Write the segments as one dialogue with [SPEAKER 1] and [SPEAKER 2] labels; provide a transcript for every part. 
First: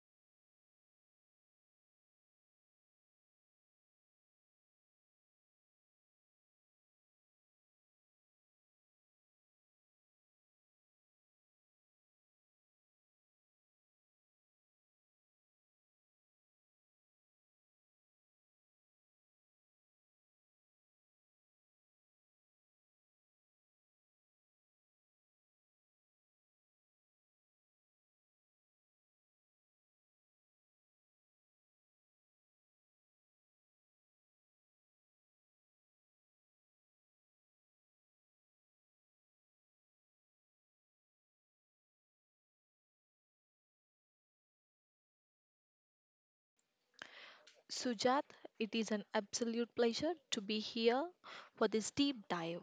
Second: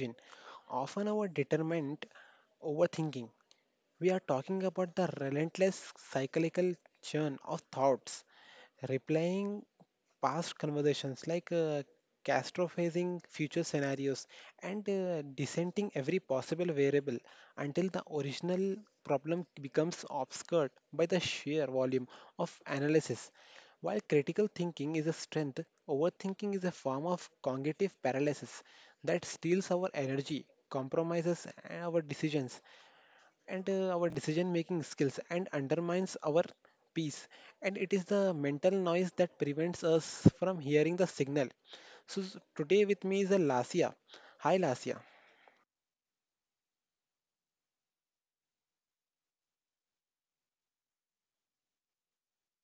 [SPEAKER 1] in, often our determined overthinking. We are talking about the relentless cyclical churn of thoughts, replying past conversations catastrophizing future scenarios and dissenting every possible variable until the original problem becomes obscured by the sheer volume of analysis. While critical thinking is a strength, overthinking is a form of cognitive paralysis that steals our energy, compromises our decisions, and our decision making skills and undermines our peace, and it is the mental noise that prevents us from hearing the signal. Today with me is a Lasia. Hi, Lasia.
[SPEAKER 2] Sujat, it is an absolute pleasure to be here for this deep dive.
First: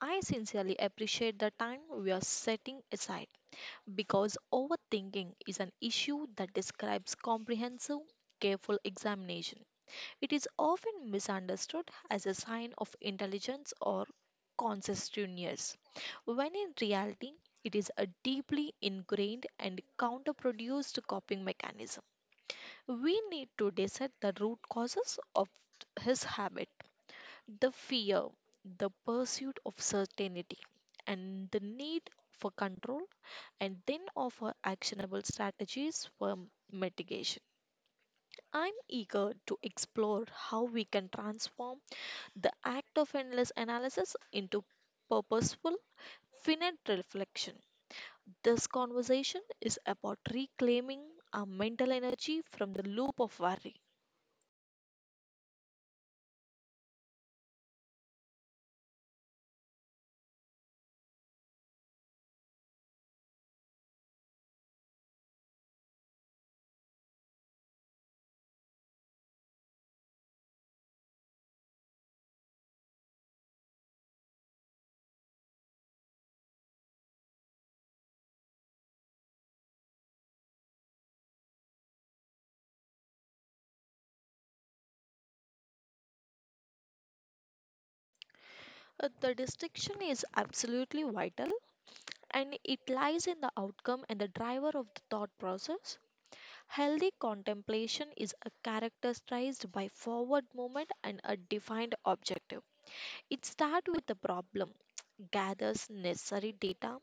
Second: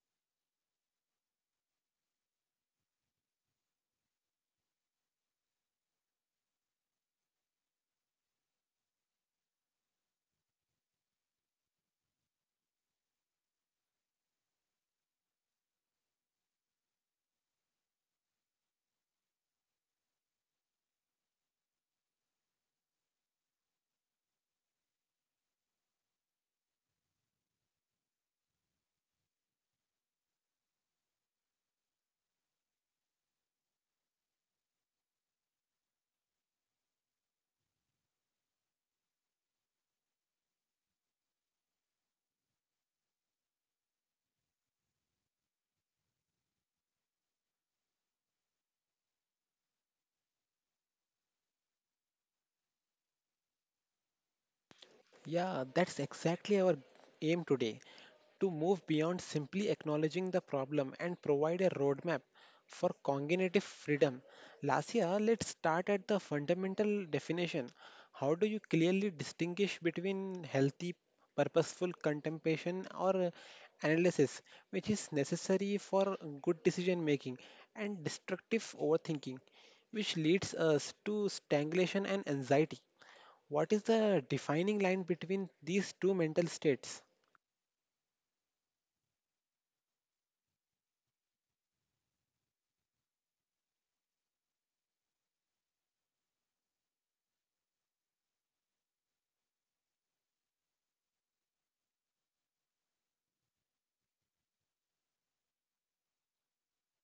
[SPEAKER 2] I sincerely appreciate the time we are setting aside, because overthinking is an issue that describes comprehensive, careful examination. It is often misunderstood as a sign of intelligence or conscientiousness, when in reality, it is a deeply ingrained and counterproduced coping mechanism. We need to dissect the root causes of his habit: the fear, the pursuit of certainty, and the need for control, and then offer actionable strategies for mitigation. I'm eager to explore how we can transform the act of endless analysis into purposeful, finite reflection. This conversation is about reclaiming our mental energy from the loop of worry.
[SPEAKER 1] Yeah, that's exactly our aim today, to move beyond simply acknowledging the problem and provide a roadmap for cognitive freedom. Lasia, let's start at the fundamental definition. How do you clearly distinguish between healthy, purposeful contemplation or analysis, which is necessary for good decision making, and destructive overthinking, which leads us to stagnation and anxiety? What is the defining line between these two mental states?
[SPEAKER 2] The distinction is absolutely vital, and it lies in the outcome and the driver of the thought process. Healthy contemplation is a characterized by forward movement and a defined objective. It starts with the problem, gathers necessary data,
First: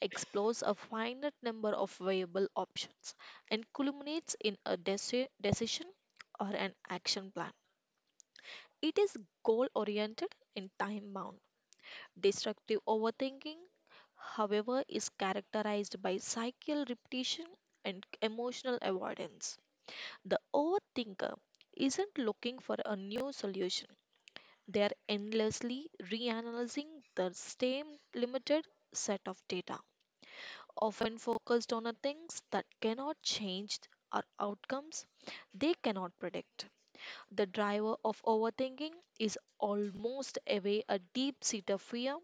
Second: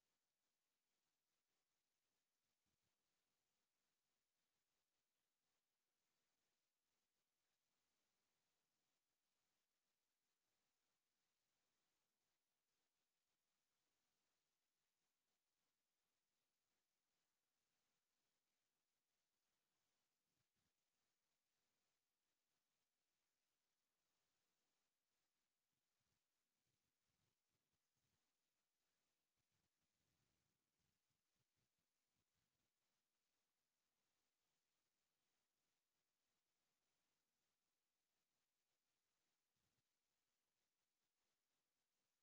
[SPEAKER 2] explores a finite number of viable options, and culminates in a decision or an action plan. It is goal oriented and time bound. Destructive overthinking, however, is characterized by cycle repetition and emotional avoidance. The overthinker isn't looking for a new solution, they are endlessly reanalyzing the same limited set of data, often focused on a things that cannot change or outcomes they cannot predict. The driver of overthinking is almost away a deep seated fear:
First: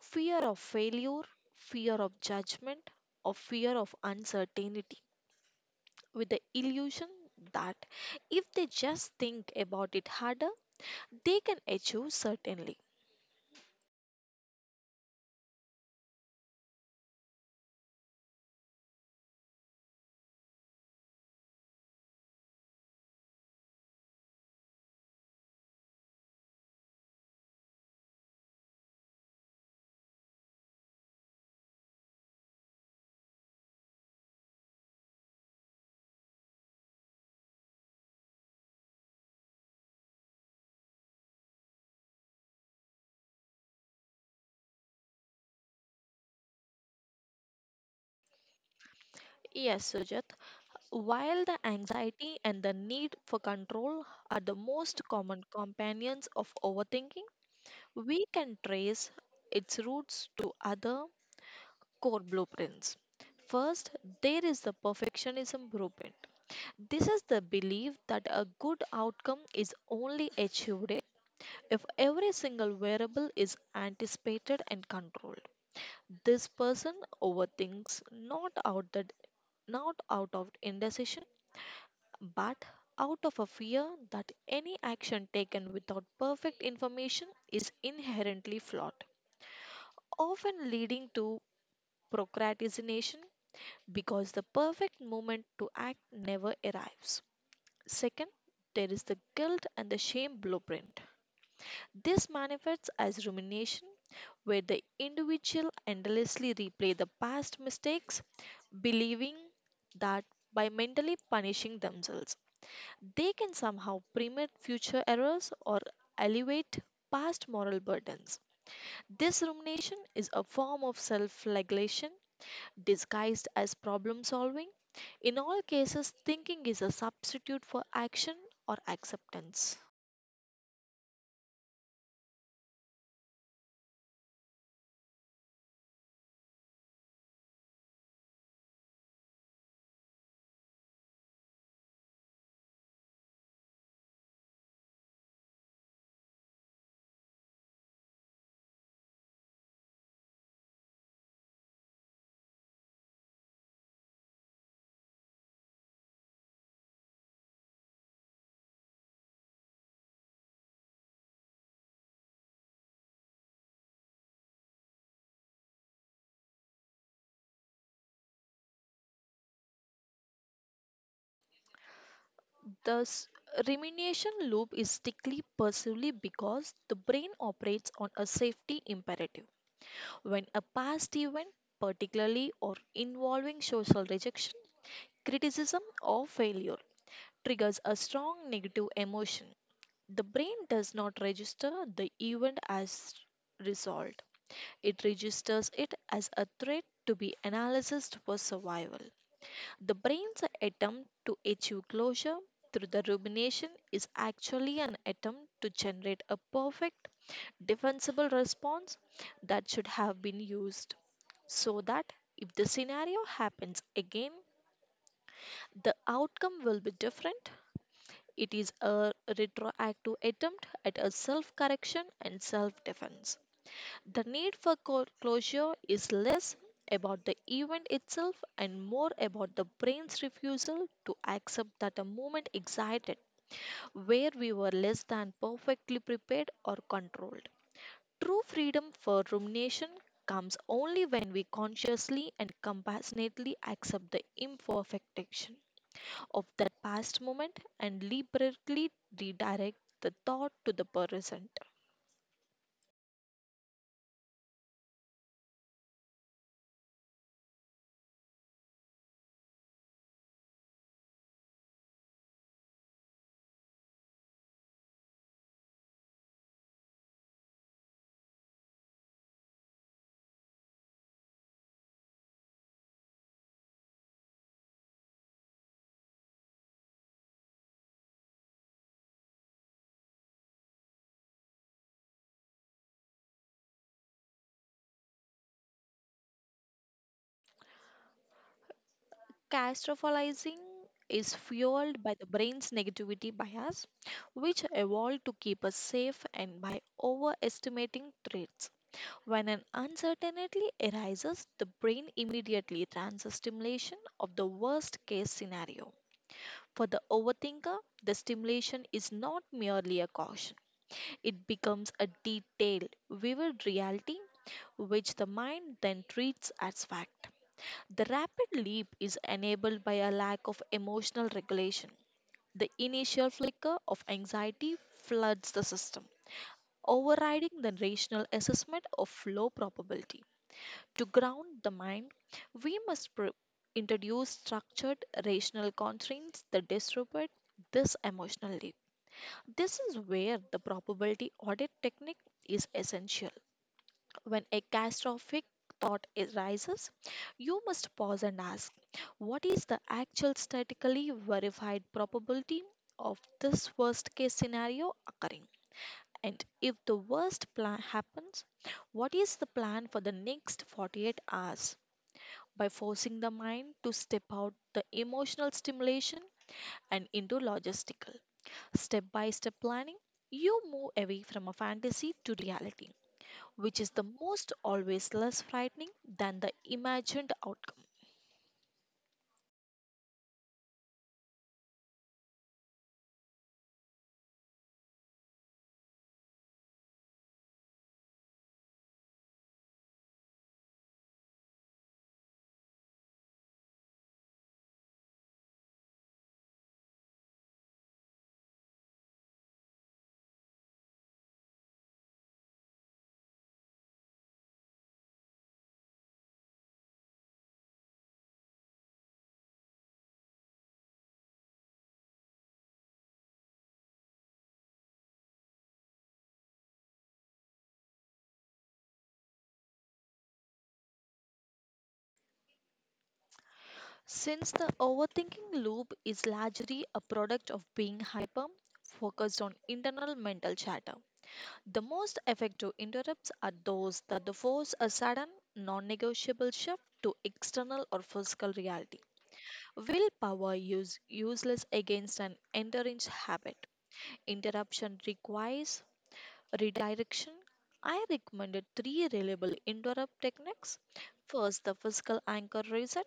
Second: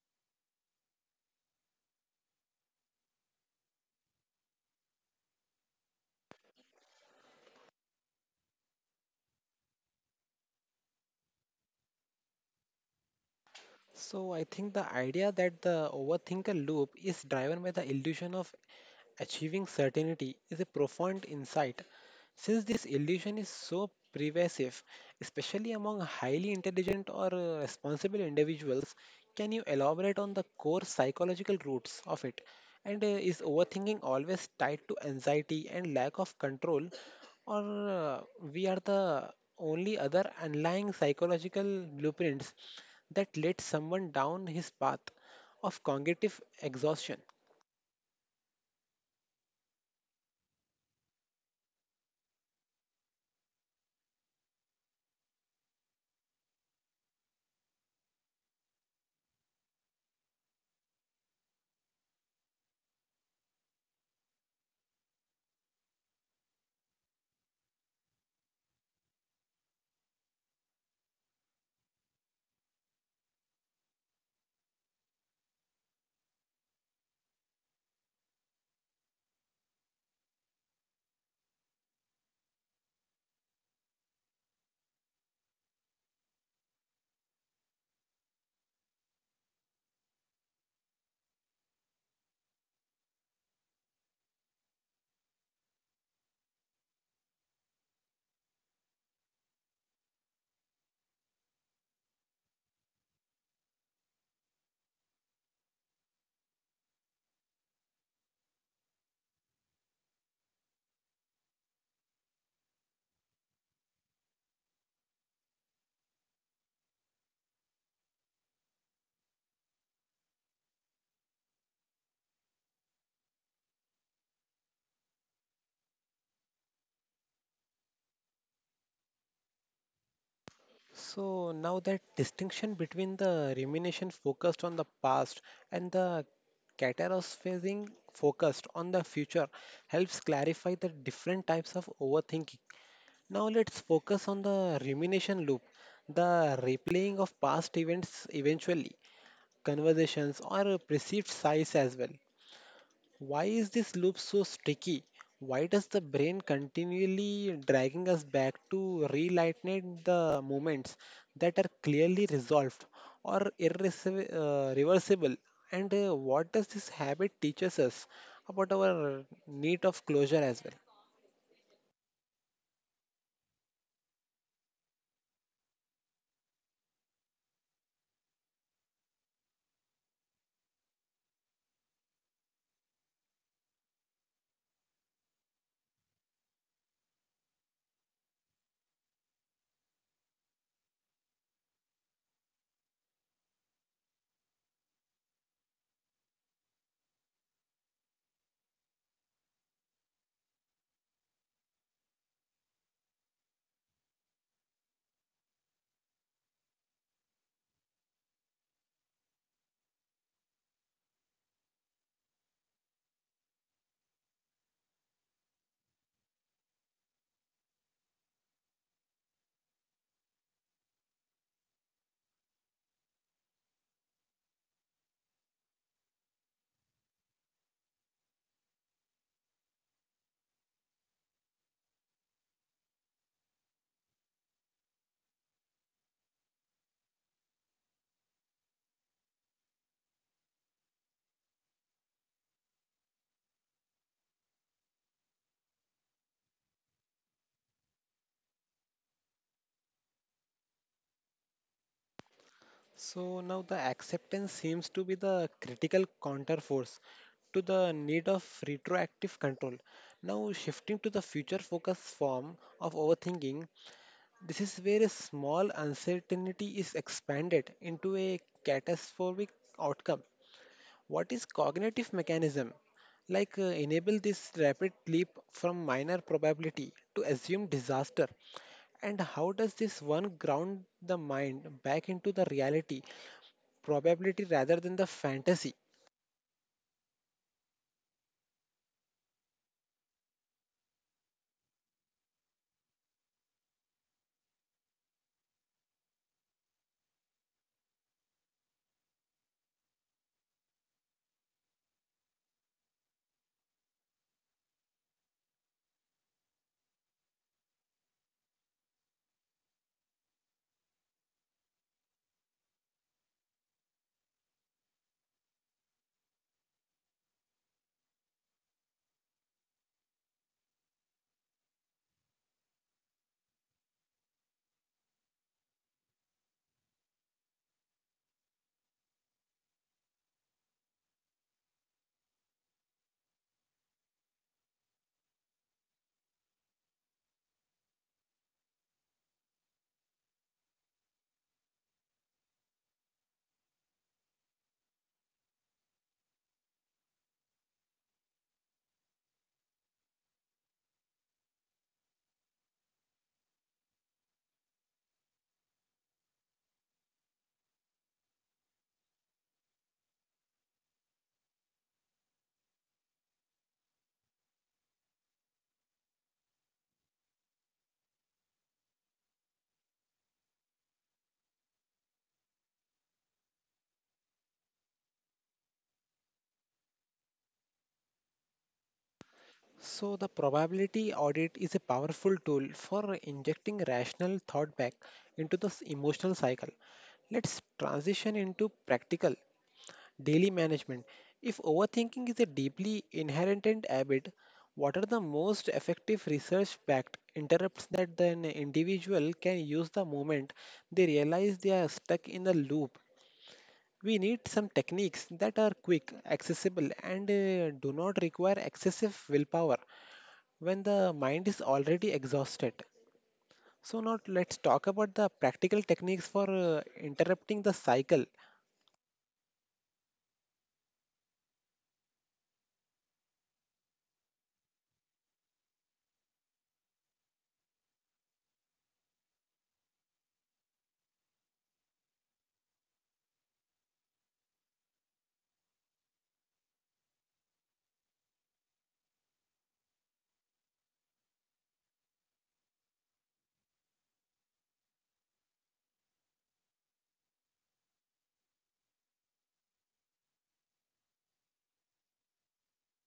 [SPEAKER 2] fear of failure, fear of judgment, or fear of uncertainty, with the illusion that if they just think about it harder, they can achieve certainly.
[SPEAKER 1] So I think the idea that the overthinker loop is driven by the illusion of achieving certainty is a profound insight. Since this illusion is so pervasive, especially among highly intelligent or responsible individuals, can you elaborate on the core psychological roots of it? And is overthinking always tied to anxiety and lack of control, or we are the only other underlying psychological blueprints that led someone down his path of cognitive exhaustion?
[SPEAKER 2] Yes, Sujat, while the anxiety and the need for control are the most common companions of overthinking, we can trace its roots to other core blueprints. First, there is the perfectionism blueprint. This is the belief that a good outcome is only achieved if every single variable is anticipated and controlled. This person overthinks not out of indecision, but out of a fear that any action taken without perfect information is inherently flawed, often leading to procrastination because the perfect moment to act never arrives. Second, there is the guilt and the shame blueprint. This manifests as rumination, where the individual endlessly replay the past mistakes, believing that by mentally punishing themselves, they can somehow prevent future errors or alleviate past moral burdens. This rumination is a form of self flagellation disguised as problem solving. In all cases, thinking is a substitute for action or acceptance.
[SPEAKER 1] So now that distinction between the rumination focused on the past and the catastrophizing focused on the future helps clarify the different types of overthinking. Now let's focus on the rumination loop, the replaying of past events, eventually, conversations or perceived size as well. Why is this loop so sticky? Why does the brain continually dragging us back to relighten the moments that are clearly resolved or irreversible? Reversible? And what does this habit teaches us about our need of closure as well?
[SPEAKER 2] Thus, rumination loop is strictly pursuively because the brain operates on a safety imperative. When a past event, particularly or involving social rejection, criticism, or failure, triggers a strong negative emotion, the brain does not register the event as resolved. It registers it as a threat to be analyzed for survival. The brain's attempt to achieve closure through the rumination is actually an attempt to generate a perfect, defensible response that should have been used, so that if the scenario happens again, the outcome will be different. It is a retroactive attempt at a self correction and self defense. The need for closure is less about the event itself and more about the brain's refusal to accept that a moment existed where we were less than perfectly prepared or controlled. True freedom for rumination comes only when we consciously and compassionately accept the imperfection of that past moment and deliberately redirect the thought to the present.
[SPEAKER 1] So now the acceptance seems to be the critical counterforce to the need of retroactive control. Now shifting to the future focus form of overthinking, this is where a small uncertainty is expanded into a catastrophic outcome. What is cognitive mechanism? Enable this rapid leap from minor probability to assume disaster. And how does this one ground the mind back into the reality, probability rather than the fantasy?
[SPEAKER 2] Catastrophizing is fueled by the brain's negativity bias, which evolved to keep us safe and by overestimating threats. When an uncertainty arises, the brain immediately runs a stimulation of the worst case scenario. For the overthinker, the stimulation is not merely a caution, it becomes a detailed, vivid reality which the mind then treats as fact. The rapid leap is enabled by a lack of emotional regulation. The initial flicker of anxiety floods the system, overriding the rational assessment of low probability. To ground the mind, we must introduce structured rational constraints that disrupt this emotional leap. This is where the probability audit technique is essential. When a catastrophic rises, you must pause and ask, what is the actual statistically verified probability of this worst case scenario occurring? And if the worst plan happens, what is the plan for the next 48 hours? By forcing the mind to step out the emotional stimulation and into logistical step by step planning, you move away from a fantasy to reality, which is the most always less frightening than the imagined outcome.
[SPEAKER 1] So, the probability audit is a powerful tool for injecting rational thought back into the emotional cycle. Let's transition into practical daily management. If overthinking is a deeply inherent habit, what are the most effective research backed interrupts that an individual can use the moment they realize they are stuck in the loop? We need some techniques that are quick, accessible, and do not require excessive willpower when the mind is already exhausted. So, now let's talk about the practical techniques for interrupting the cycle.
[SPEAKER 2] Since the overthinking loop is largely a product of being hyper focused on internal mental chatter, the most effective interrupts are those that force a sudden, non negotiable shift to external or physical reality. Willpower is useless against an endangered habit. Interruption requires redirection. I recommended 3 reliable interrupt techniques. First, the physical anchor reset.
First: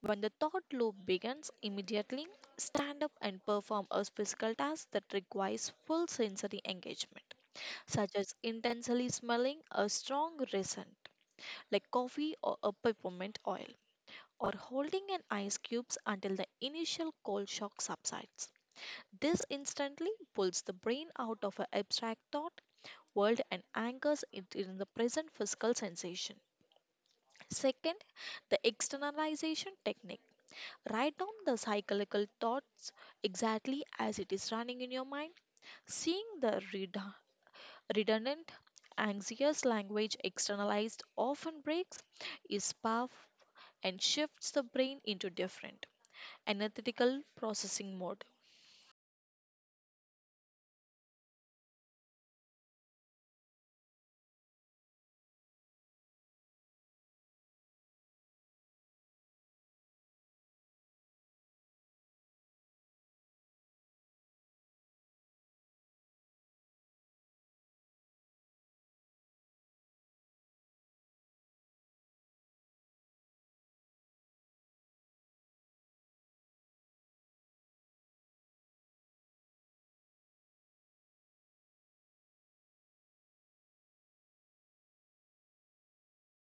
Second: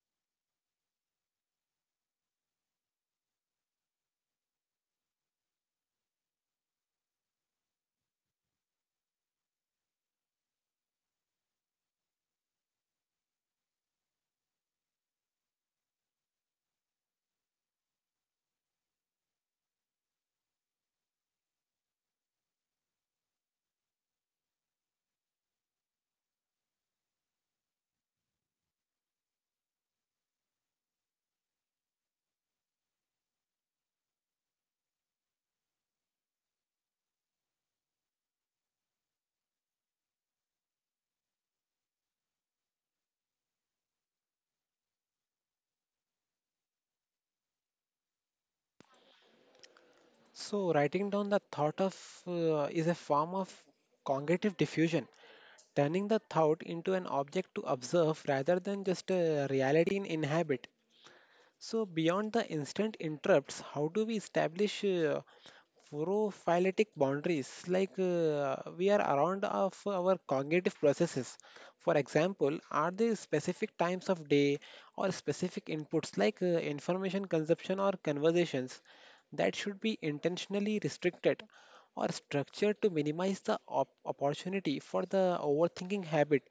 [SPEAKER 2] When the thought loop begins, immediately stand up and perform a physical task that requires full sensory engagement, such as intensely smelling a strong resin like coffee or a peppermint oil, or holding an ice cubes until the initial cold shock subsides. This instantly pulls the brain out of an abstract thought world and anchors it in the present physical sensation. Second, the externalization technique. Write down the cyclical thoughts exactly as it is running in your mind. Seeing the redundant, anxious language externalized often breaks is path and shifts the brain into different analytical processing mode.
[SPEAKER 1] So, writing down the thought of is a form of cognitive diffusion, turning the thought into an object to observe rather than just a reality in inhabit. So, beyond the instant interrupts, how do we establish prophyletic boundaries? We are around of our cognitive processes. For example, are there specific times of day or specific inputs information consumption or conversations that should be intentionally restricted or structured to minimize the opportunity for the overthinking habit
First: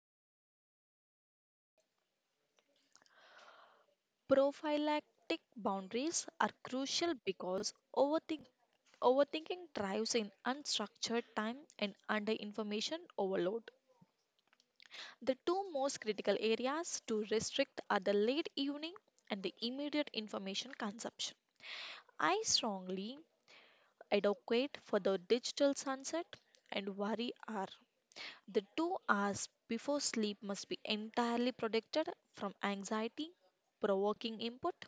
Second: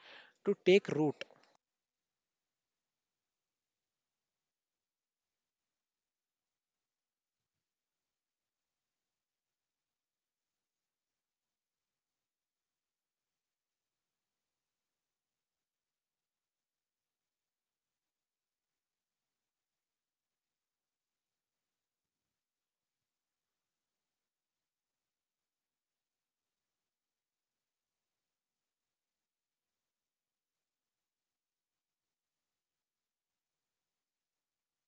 [SPEAKER 1] to take root?
[SPEAKER 2] Prophylactic boundaries are crucial because overthinking thrives in unstructured time and under information overload. The two most critical areas to restrict are the late evening and the immediate information consumption. I strongly advocate for the digital sunset and worry hour. The 2 hours before sleep must be entirely protected from anxiety provoking input:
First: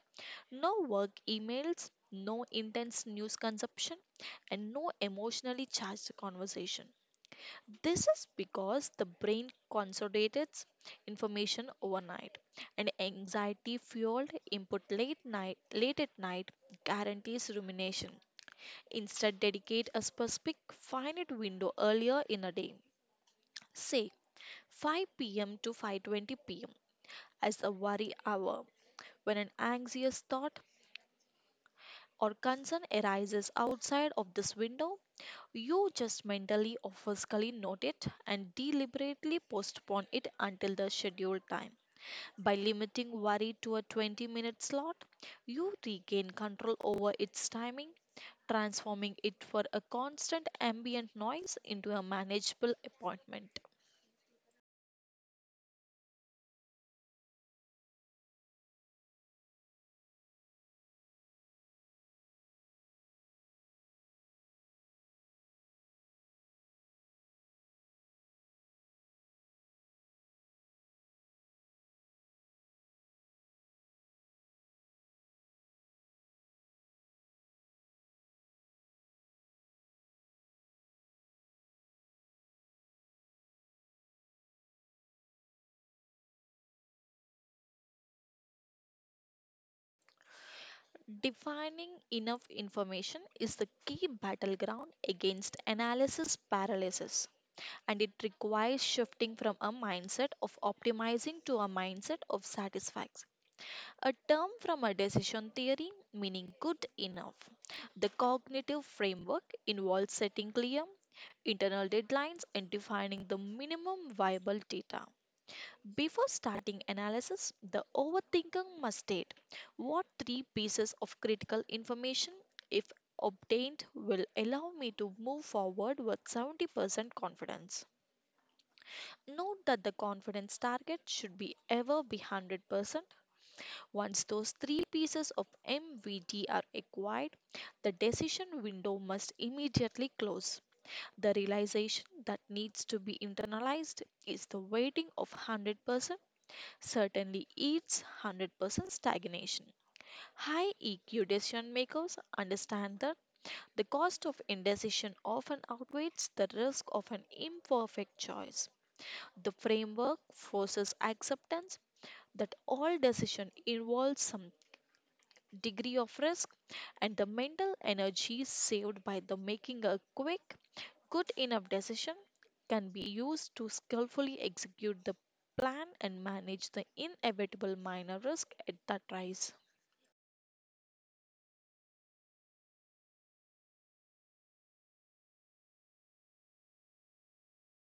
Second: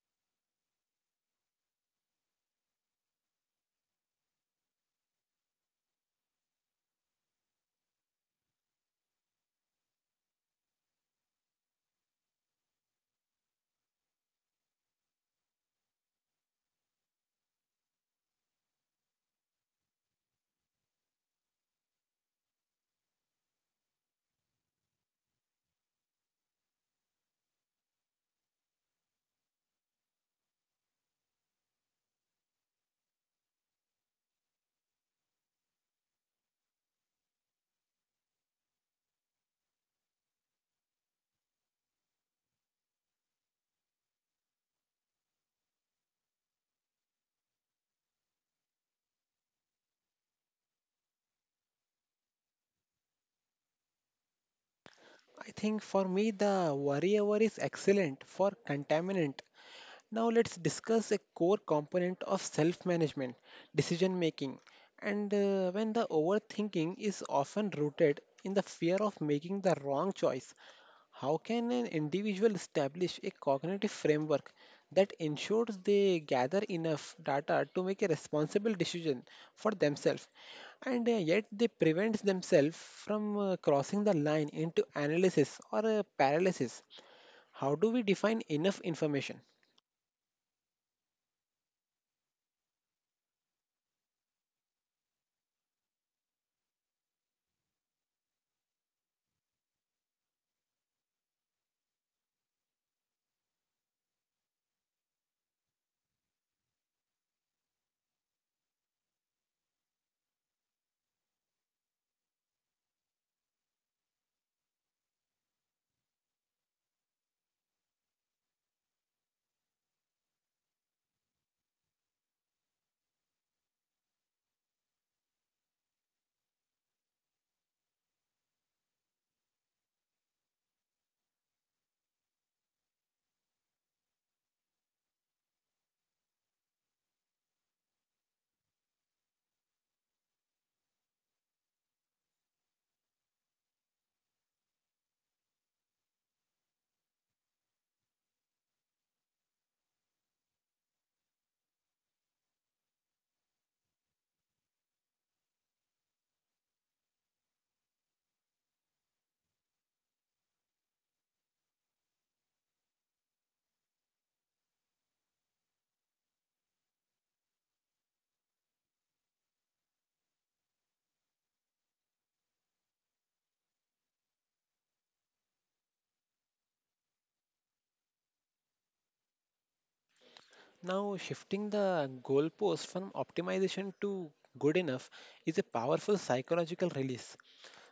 [SPEAKER 2] no work emails, no intense news consumption, and no emotionally charged conversation. This is because the brain consolidates information overnight, and anxiety fueled input late at night guarantees rumination. Instead, dedicate a specific finite window earlier in a day, say 5 p.m. to 5:20 p.m., as a worry hour. When an anxious thought or concern arises outside of this window, you just mentally or physically note it and deliberately postpone it until the scheduled time. By limiting worry to a 20-minute minute slot, you regain control over its timing, transforming it from a constant ambient noise into a manageable appointment.
[SPEAKER 1] I think for me, the worry worryover is excellent for contaminant. Now, let's discuss a core component of self management, decision making. And when the overthinking is often rooted in the fear of making the wrong choice, how can an individual establish a cognitive framework that ensures they gather enough data to make a responsible decision for themselves? And yet they prevent themselves from crossing the line into analysis or paralysis. How do we define enough information?
[SPEAKER 2] Defining enough information is the key battleground against analysis paralysis, and it requires shifting from a mindset of optimizing to a mindset of satisfaction. A term from a decision theory meaning good enough. The cognitive framework involves setting clear internal deadlines and defining the minimum viable data. Before starting analysis, the overthinker must state what 3 pieces of critical information, if obtained, will allow me to move forward with 70% confidence. Note that the confidence target should be ever be 100%. Once those 3 pieces of MVT are acquired, the decision window must immediately close. The realization that needs to be internalized is the weighting of 100% certainly eats 100% stagnation. High EQ decision makers understand that the cost of indecision often outweighs the risk of an imperfect choice. The framework forces acceptance that all decision involves some degree of risk, and the mental energy saved by the making a quick good enough decision can be used to skillfully execute the plan and manage the inevitable minor risk at that rise.
[SPEAKER 1] Now, shifting the goalpost from optimization to good enough is a powerful psychological release.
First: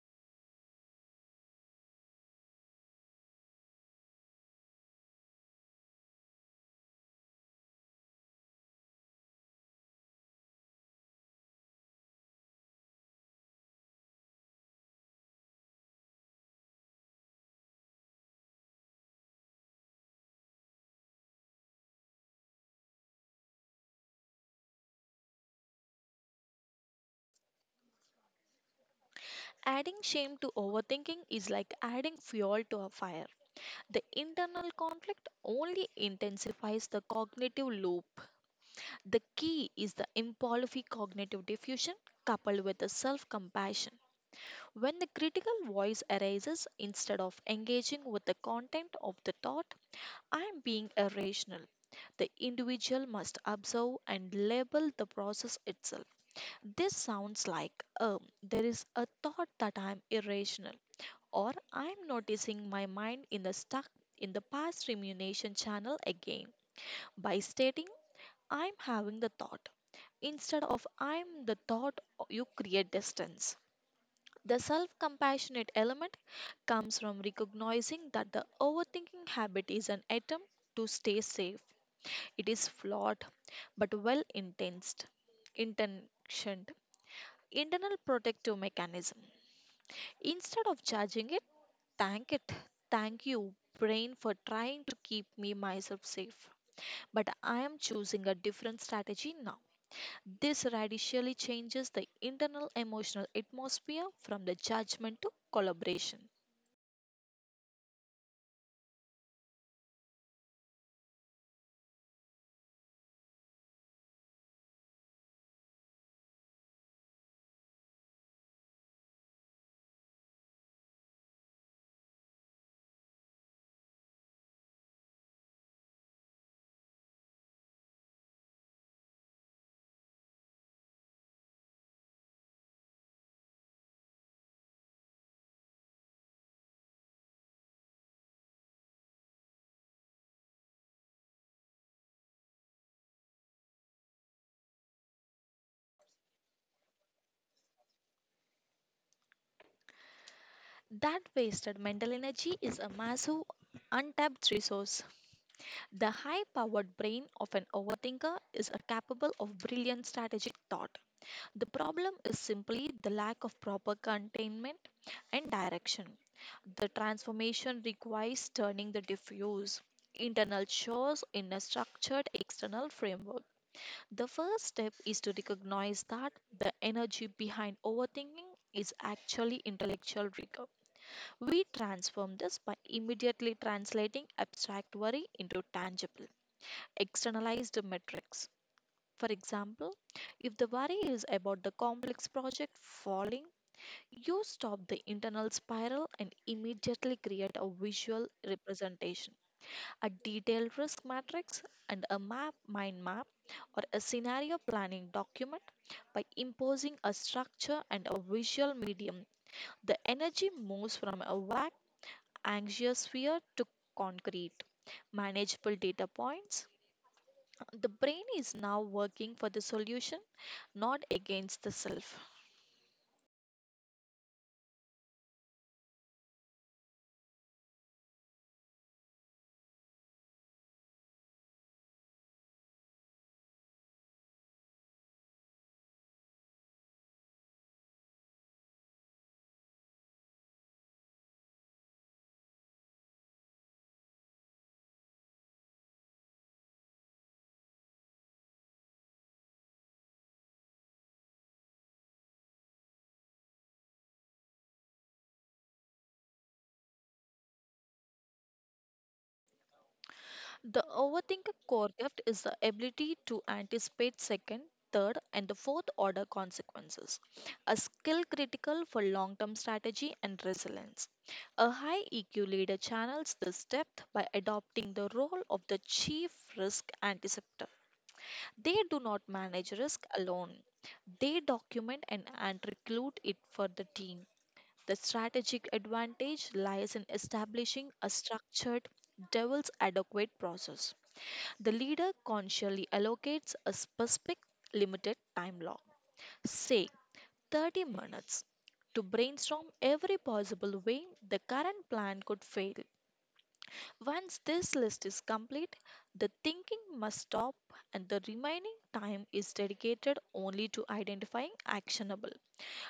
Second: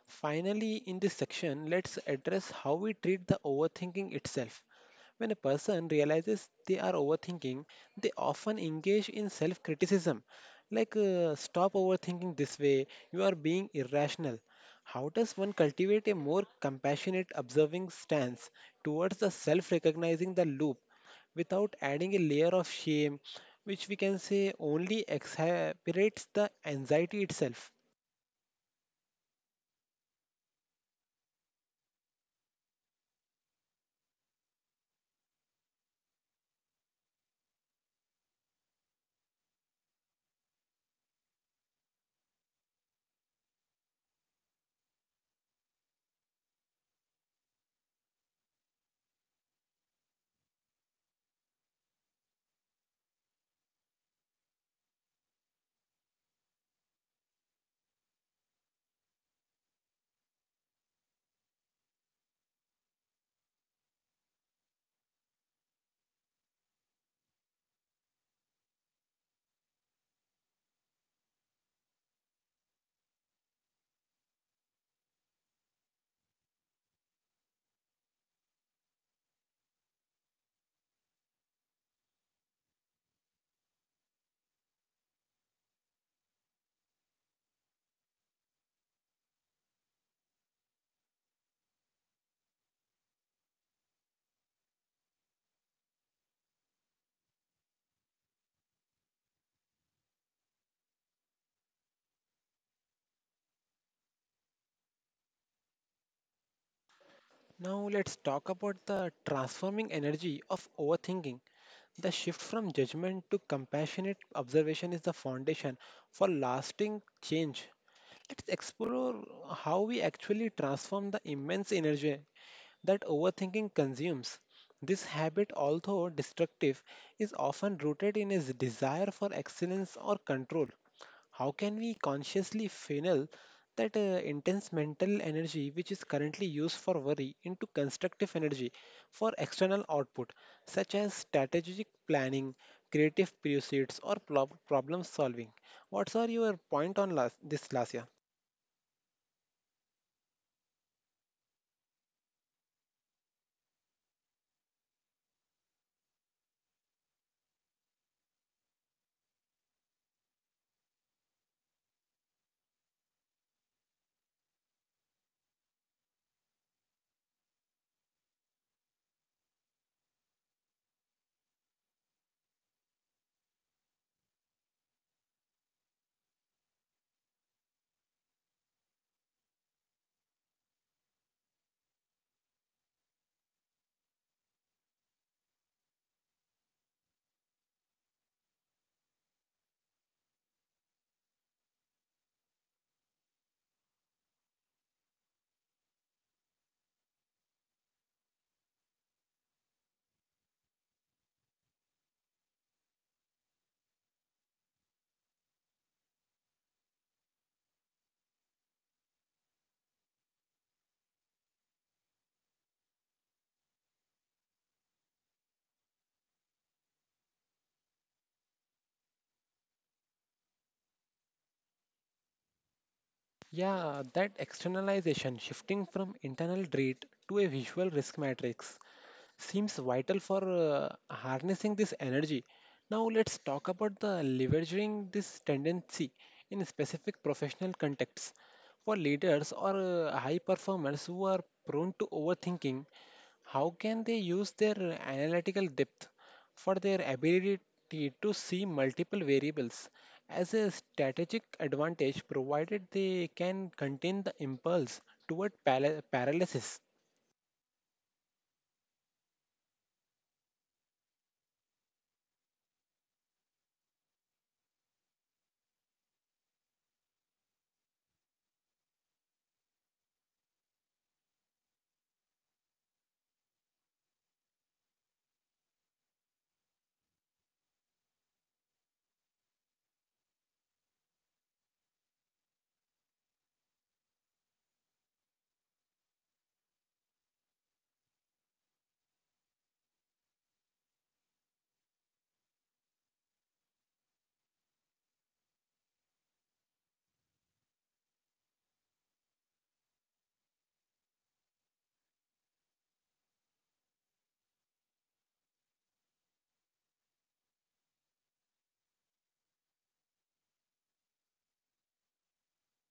[SPEAKER 1] Finally, in this section, let's address how we treat the overthinking itself. When a person realizes they are overthinking, they often engage in self criticism, stop overthinking this way, you are being irrational. How does one cultivate a more compassionate, observing stance towards the self recognizing the loop, without adding a layer of shame, which we can say only exacerbates the anxiety itself?
[SPEAKER 2] Adding shame to overthinking is like adding fuel to a fire. The internal conflict only intensifies the cognitive loop. The key is the impulsive cognitive diffusion coupled with the self compassion. When the critical voice arises, instead of engaging with the content of the thought, I am being irrational. The individual must observe and label the process itself. This sounds like, there is a thought that I am irrational, or I am noticing my mind in the stuck in the past rumination channel again. By stating, I am having the thought, instead of I'm the thought, you create distance. The self compassionate element comes from recognizing that the overthinking habit is an attempt to stay safe. It is flawed but well intentioned. Intentioned. Internal protective mechanism. Instead of judging it. Thank you, brain, for trying to keep me myself safe. But I am choosing a different strategy now. This radically changes the internal emotional atmosphere from the judgment to collaboration.
[SPEAKER 1] Now, let's talk about the transforming energy of overthinking. The shift from judgment to compassionate observation is the foundation for lasting change. Let's explore how we actually transform the immense energy that overthinking consumes. This habit, although destructive, is often rooted in his desire for excellence or control. How can we consciously funnel that intense mental energy, which is currently used for worry, into constructive energy for external output, such as strategic planning, creative pursuits, or problem solving? What's are your point on last, this, Lasya?
[SPEAKER 2] That wasted mental energy is a massive untapped resource. The high powered brain of an overthinker is a capable of brilliant strategic thought. The problem is simply the lack of proper containment and direction. The transformation requires turning the diffuse internal chores in a structured external framework. The first step is to recognize that the energy behind overthinking is actually intellectual rigor. We transform this by immediately translating abstract worry into tangible, externalized metrics. For example, if the worry is about the complex project falling, you stop the internal spiral and immediately create a visual representation, a detailed risk matrix, and a map, mind map, or a scenario planning document. By imposing a structure and a visual medium, the energy moves from a vague, anxious sphere to concrete, manageable data points. The brain is now working for the solution, not against the self.
[SPEAKER 1] Yeah, that externalization, shifting from internal dread to a visual risk matrix, seems vital for harnessing this energy. Now, let's talk about the leveraging this tendency in specific professional contexts. For leaders or high performers who are prone to overthinking, how can they use their analytical depth for their ability to see multiple variables as a strategic advantage, provided they can contain the impulse toward paralysis?
[SPEAKER 2] The overthinker core gift is the ability to anticipate second, third, and the fourth order consequences, a skill critical for long term strategy and resilience. A high EQ leader channels this depth by adopting the role of the chief risk anticipator. They do not manage risk alone, they document and recruit it for the team. The strategic advantage lies in establishing a structured, devil's adequate process. The leader consciously allocates a specific limited time block, say 30 minutes, to brainstorm every possible way the current plan could fail. Once this list is complete, the thinking must stop and the remaining time is dedicated only to identifying actionable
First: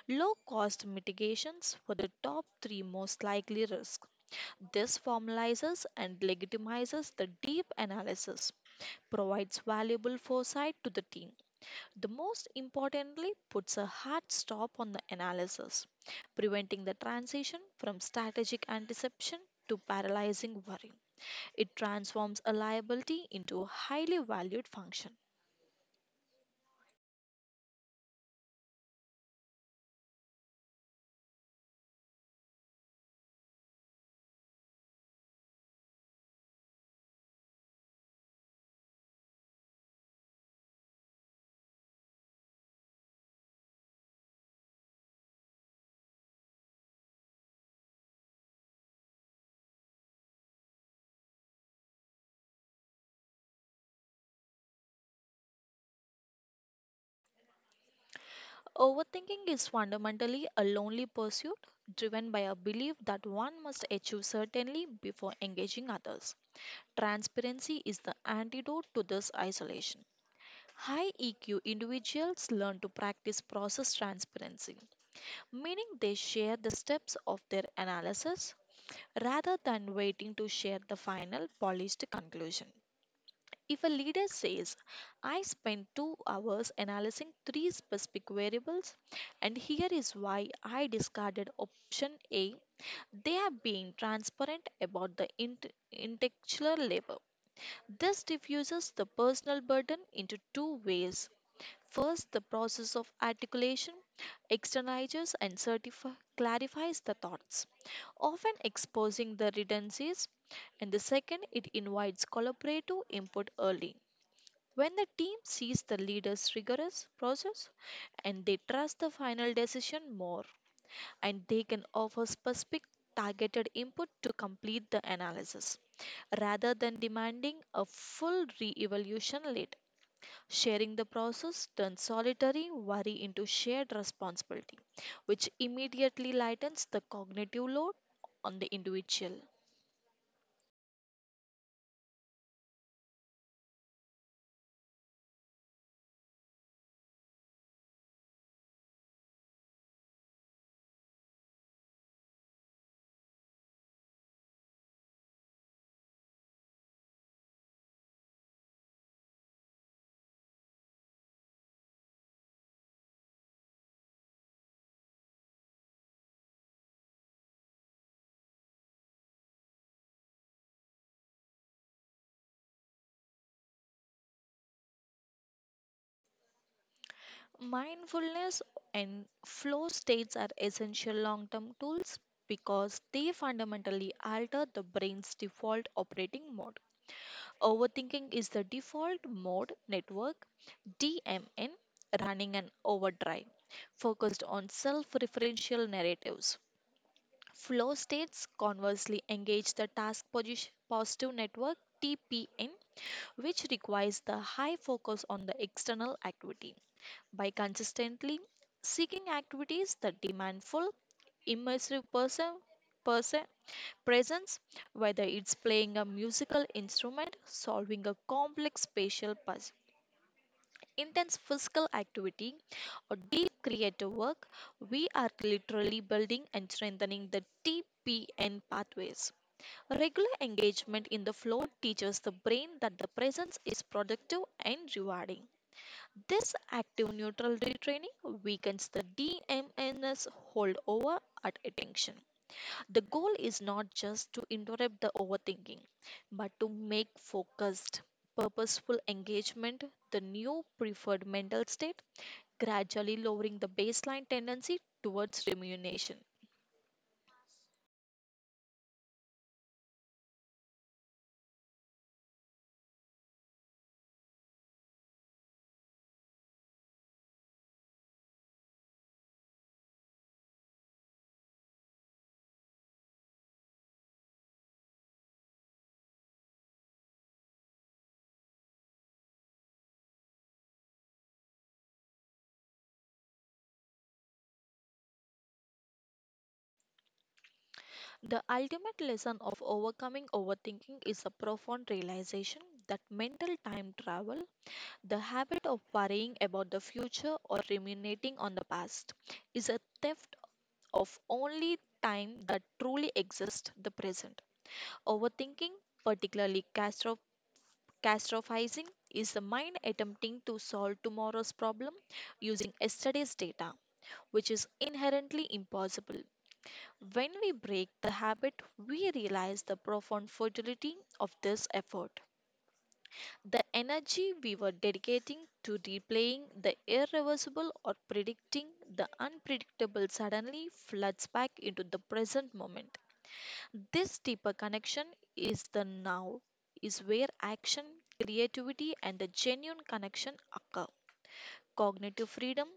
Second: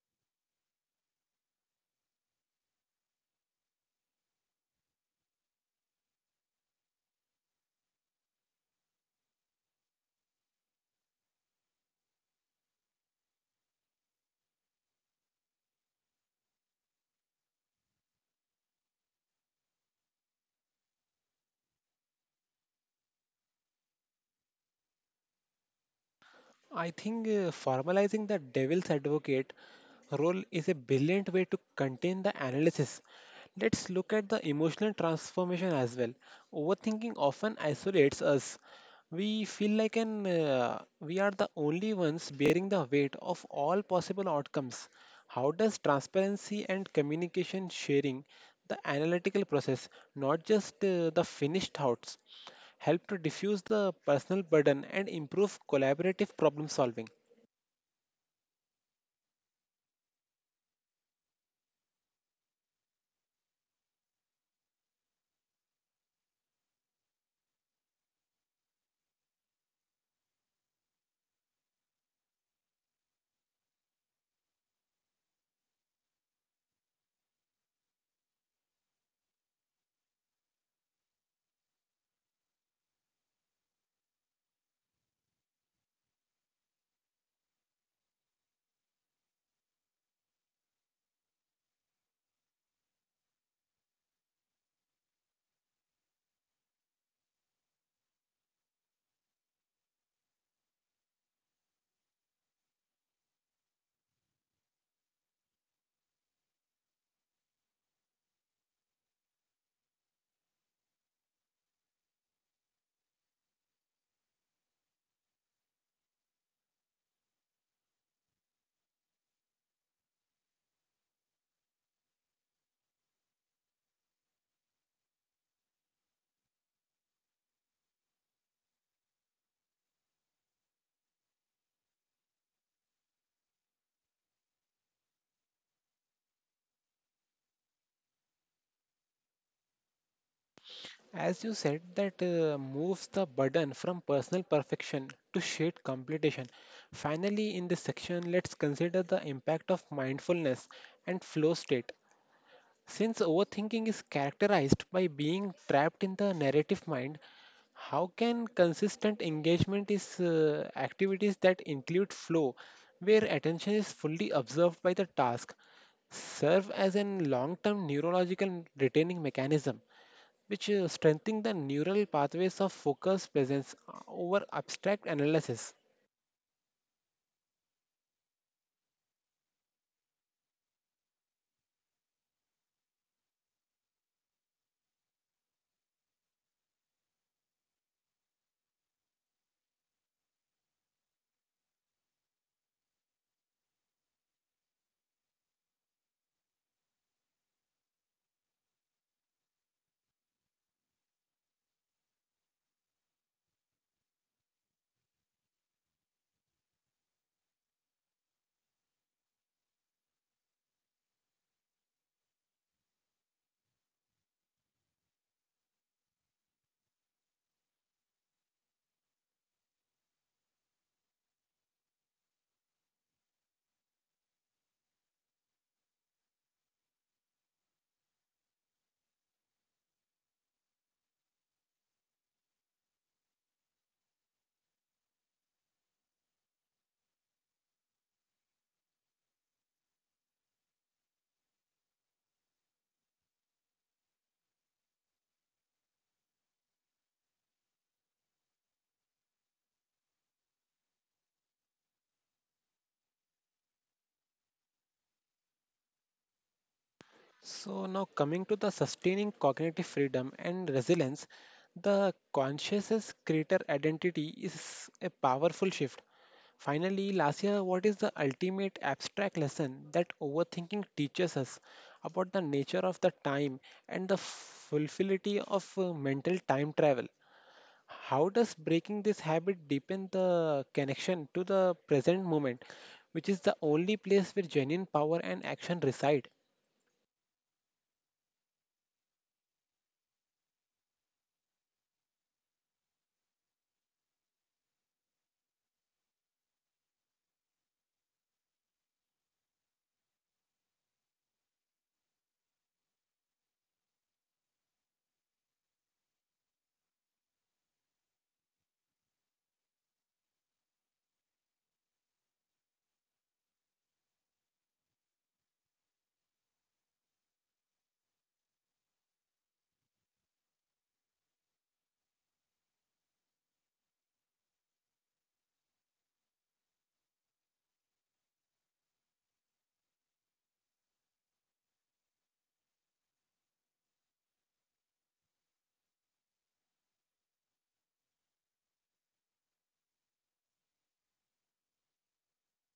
[SPEAKER 2] low cost mitigations for the top three most likely risks. This formalizes and legitimizes the deep analysis, provides valuable foresight to the team. The most importantly, puts a hard stop on the analysis, preventing the transition from strategic anticipation to paralyzing worry. It transforms a liability into a highly valued function.
[SPEAKER 1] I think formalizing the devil's advocate role is a brilliant way to contain the analysis. Let's look at the emotional transformation as well. Overthinking often isolates us. We feel like an we are the only ones bearing the weight of all possible outcomes. How does transparency and communication sharing the analytical process, not just the finished thoughts, help to diffuse the personal burden and improve collaborative problem solving?
[SPEAKER 2] Overthinking is fundamentally a lonely pursuit driven by a belief that one must achieve certainly before engaging others. Transparency is the antidote to this isolation. High EQ individuals learn to practice process transparency, meaning they share the steps of their analysis rather than waiting to share the final polished conclusion. If a leader says, I spent 2 hours analyzing three specific variables, and here is why I discarded option A, they are being transparent about the intellectual labor. This diffuses the personal burden into two ways. First, the process of articulation externalizes and clarifies the thoughts, often exposing the redundancies. And the second, it invites collaborative input early, when the team sees the leader's rigorous process and they trust the final decision more, and they can offer specific targeted input to complete the analysis rather than demanding a full re evaluation later. Sharing the process turns solitary worry into shared responsibility, which immediately lightens the cognitive load on the individual.
[SPEAKER 1] As you said, that moves the burden from personal perfection to shared completion. Finally, in this section, let's consider the impact of mindfulness and flow state. Since overthinking is characterized by being trapped in the narrative mind, how can consistent engagement is activities that include flow, where attention is fully observed by the task, serve as a long-term neurological retaining mechanism, which strengthen the neural pathways of focus presence over abstract analysis?
[SPEAKER 2] Mindfulness and flow states are essential long term tools because they fundamentally alter the brain's default operating mode. Overthinking is the default mode network DMN running an overdrive focused on self referential narratives. Flow states conversely engage the task positive network TPN, which requires the high focus on the external activity by consistently seeking activities that demand full, immersive person, presence, whether it's playing a musical instrument, solving a complex spatial puzzle, intense physical activity, or deep creative work, we are literally building and strengthening the TPN pathways. Regular engagement in the flow teaches the brain that the presence is productive and rewarding. This active neutral retraining weakens the DMNS holdover at attention. The goal is not just to interrupt the overthinking, but to make focused, purposeful engagement the new preferred mental state, gradually lowering the baseline tendency towards rumination.
[SPEAKER 1] So, now coming to the sustaining cognitive freedom and resilience, the consciousness creator identity is a powerful shift. Finally, Lasia, what is the ultimate abstract lesson that overthinking teaches us about the nature of the time and the fulfillity of mental time travel? How does breaking this habit deepen the connection to the present moment, which is the only place where genuine power and action reside?
[SPEAKER 2] The ultimate lesson of overcoming overthinking is a profound realization that mental time travel, the habit of worrying about the future or ruminating on the past, is a theft of only time that truly exists, the present. Overthinking, particularly catastrophizing, is the mind attempting to solve tomorrow's problem using yesterday's data, which is inherently impossible. When we break the habit, we realize the profound futility of this effort. The energy we were dedicating to replaying the irreversible or predicting the unpredictable suddenly floods back into the present moment. This deeper connection is the now, is where action, creativity, and the genuine connection occur. Cognitive freedom,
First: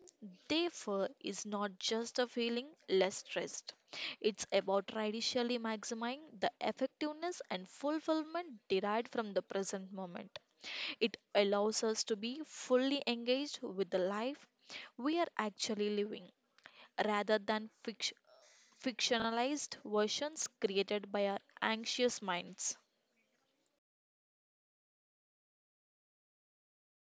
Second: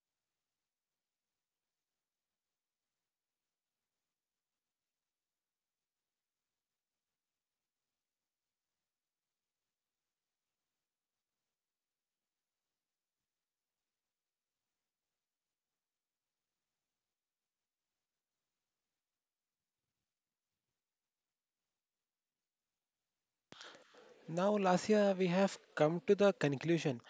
[SPEAKER 2] therefore, is not just a feeling less stressed. It's about radically maximizing the effectiveness and fulfillment derived from the present moment. It allows us to be fully engaged with the life we are actually living rather than fictionalized versions created by our anxious minds.
[SPEAKER 1] Now, Lasya, we have come to the conclusion.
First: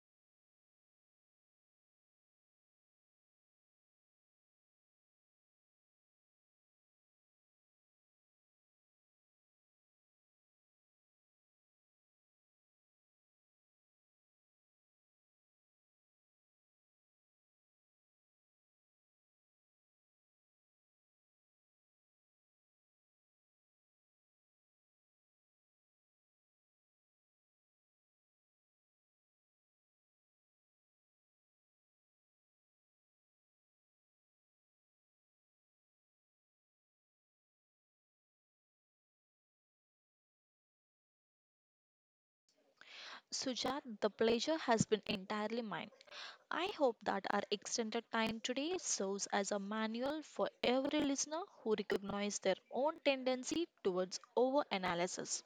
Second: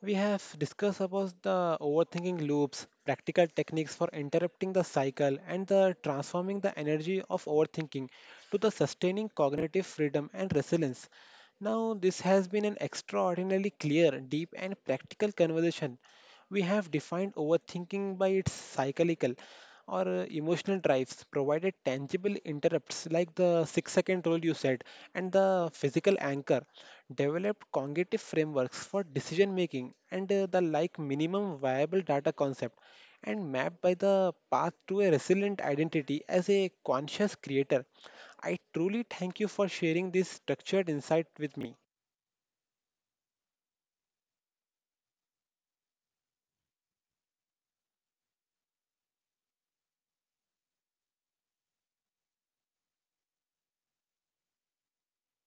[SPEAKER 1] We have discussed about the overthinking loops, practical techniques for interrupting the cycle, and the transforming the energy of overthinking to the sustaining cognitive freedom and resilience. Now, this has been an extraordinarily clear, deep, and practical conversation. We have defined overthinking by its cyclical or emotional drives, provided tangible interrupts like the 6-second rule you said, and the physical anchor, developed cognitive frameworks for decision making and the like minimum viable data concept, and mapped by the path to a resilient identity as a conscious creator. I truly thank you for sharing this structured insight with me.
[SPEAKER 2] Sujat, the pleasure has been entirely mine. I hope that our extended time today serves as a manual for every listener who recognizes their own tendency towards overanalysis.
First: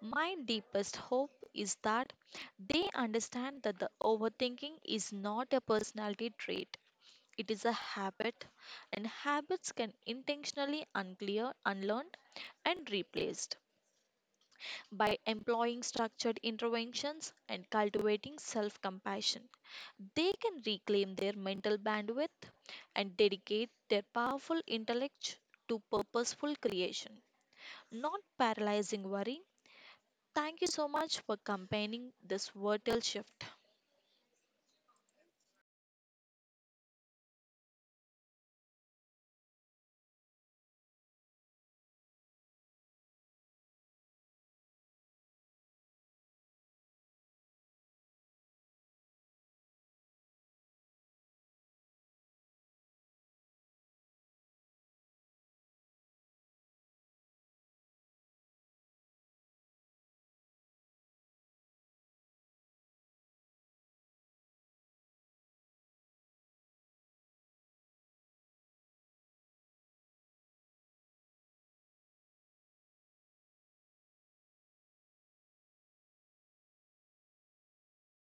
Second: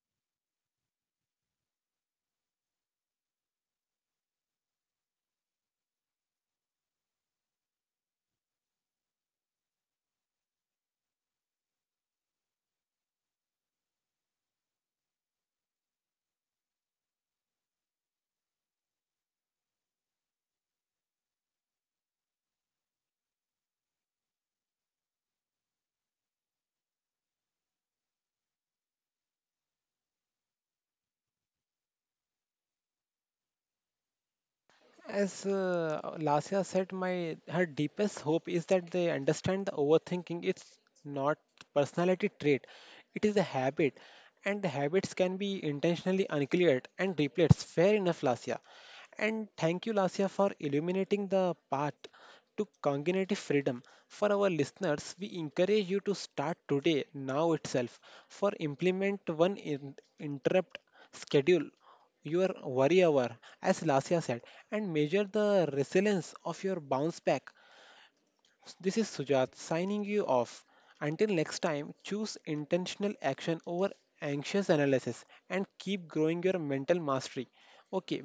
[SPEAKER 2] My deepest hope is that they understand that the overthinking is not a personality trait. It is a habit, and habits can intentionally unclear, unlearned, and replaced by employing structured interventions and cultivating self compassion. They can reclaim their mental bandwidth and dedicate their powerful intellect to purposeful creation, not paralyzing worry. Thank you so much for campaigning this vital shift.
[SPEAKER 1] As Lasya said, my her deepest hope is that they understand the overthinking, it's not personality trait. It is a habit, and the habits can be intentionally uncleared and replaced. Fair enough, Lasya. And thank you, Lasya, for illuminating the path to cognitive freedom. For our listeners, we encourage you to start today, now itself, for implement one interrupt, schedule your worry hour as Lasya said, and measure the resilience of your bounce back. This is Sujat signing you off. Until next time, choose intentional action over anxious analysis and keep growing your mental mastery. Okay,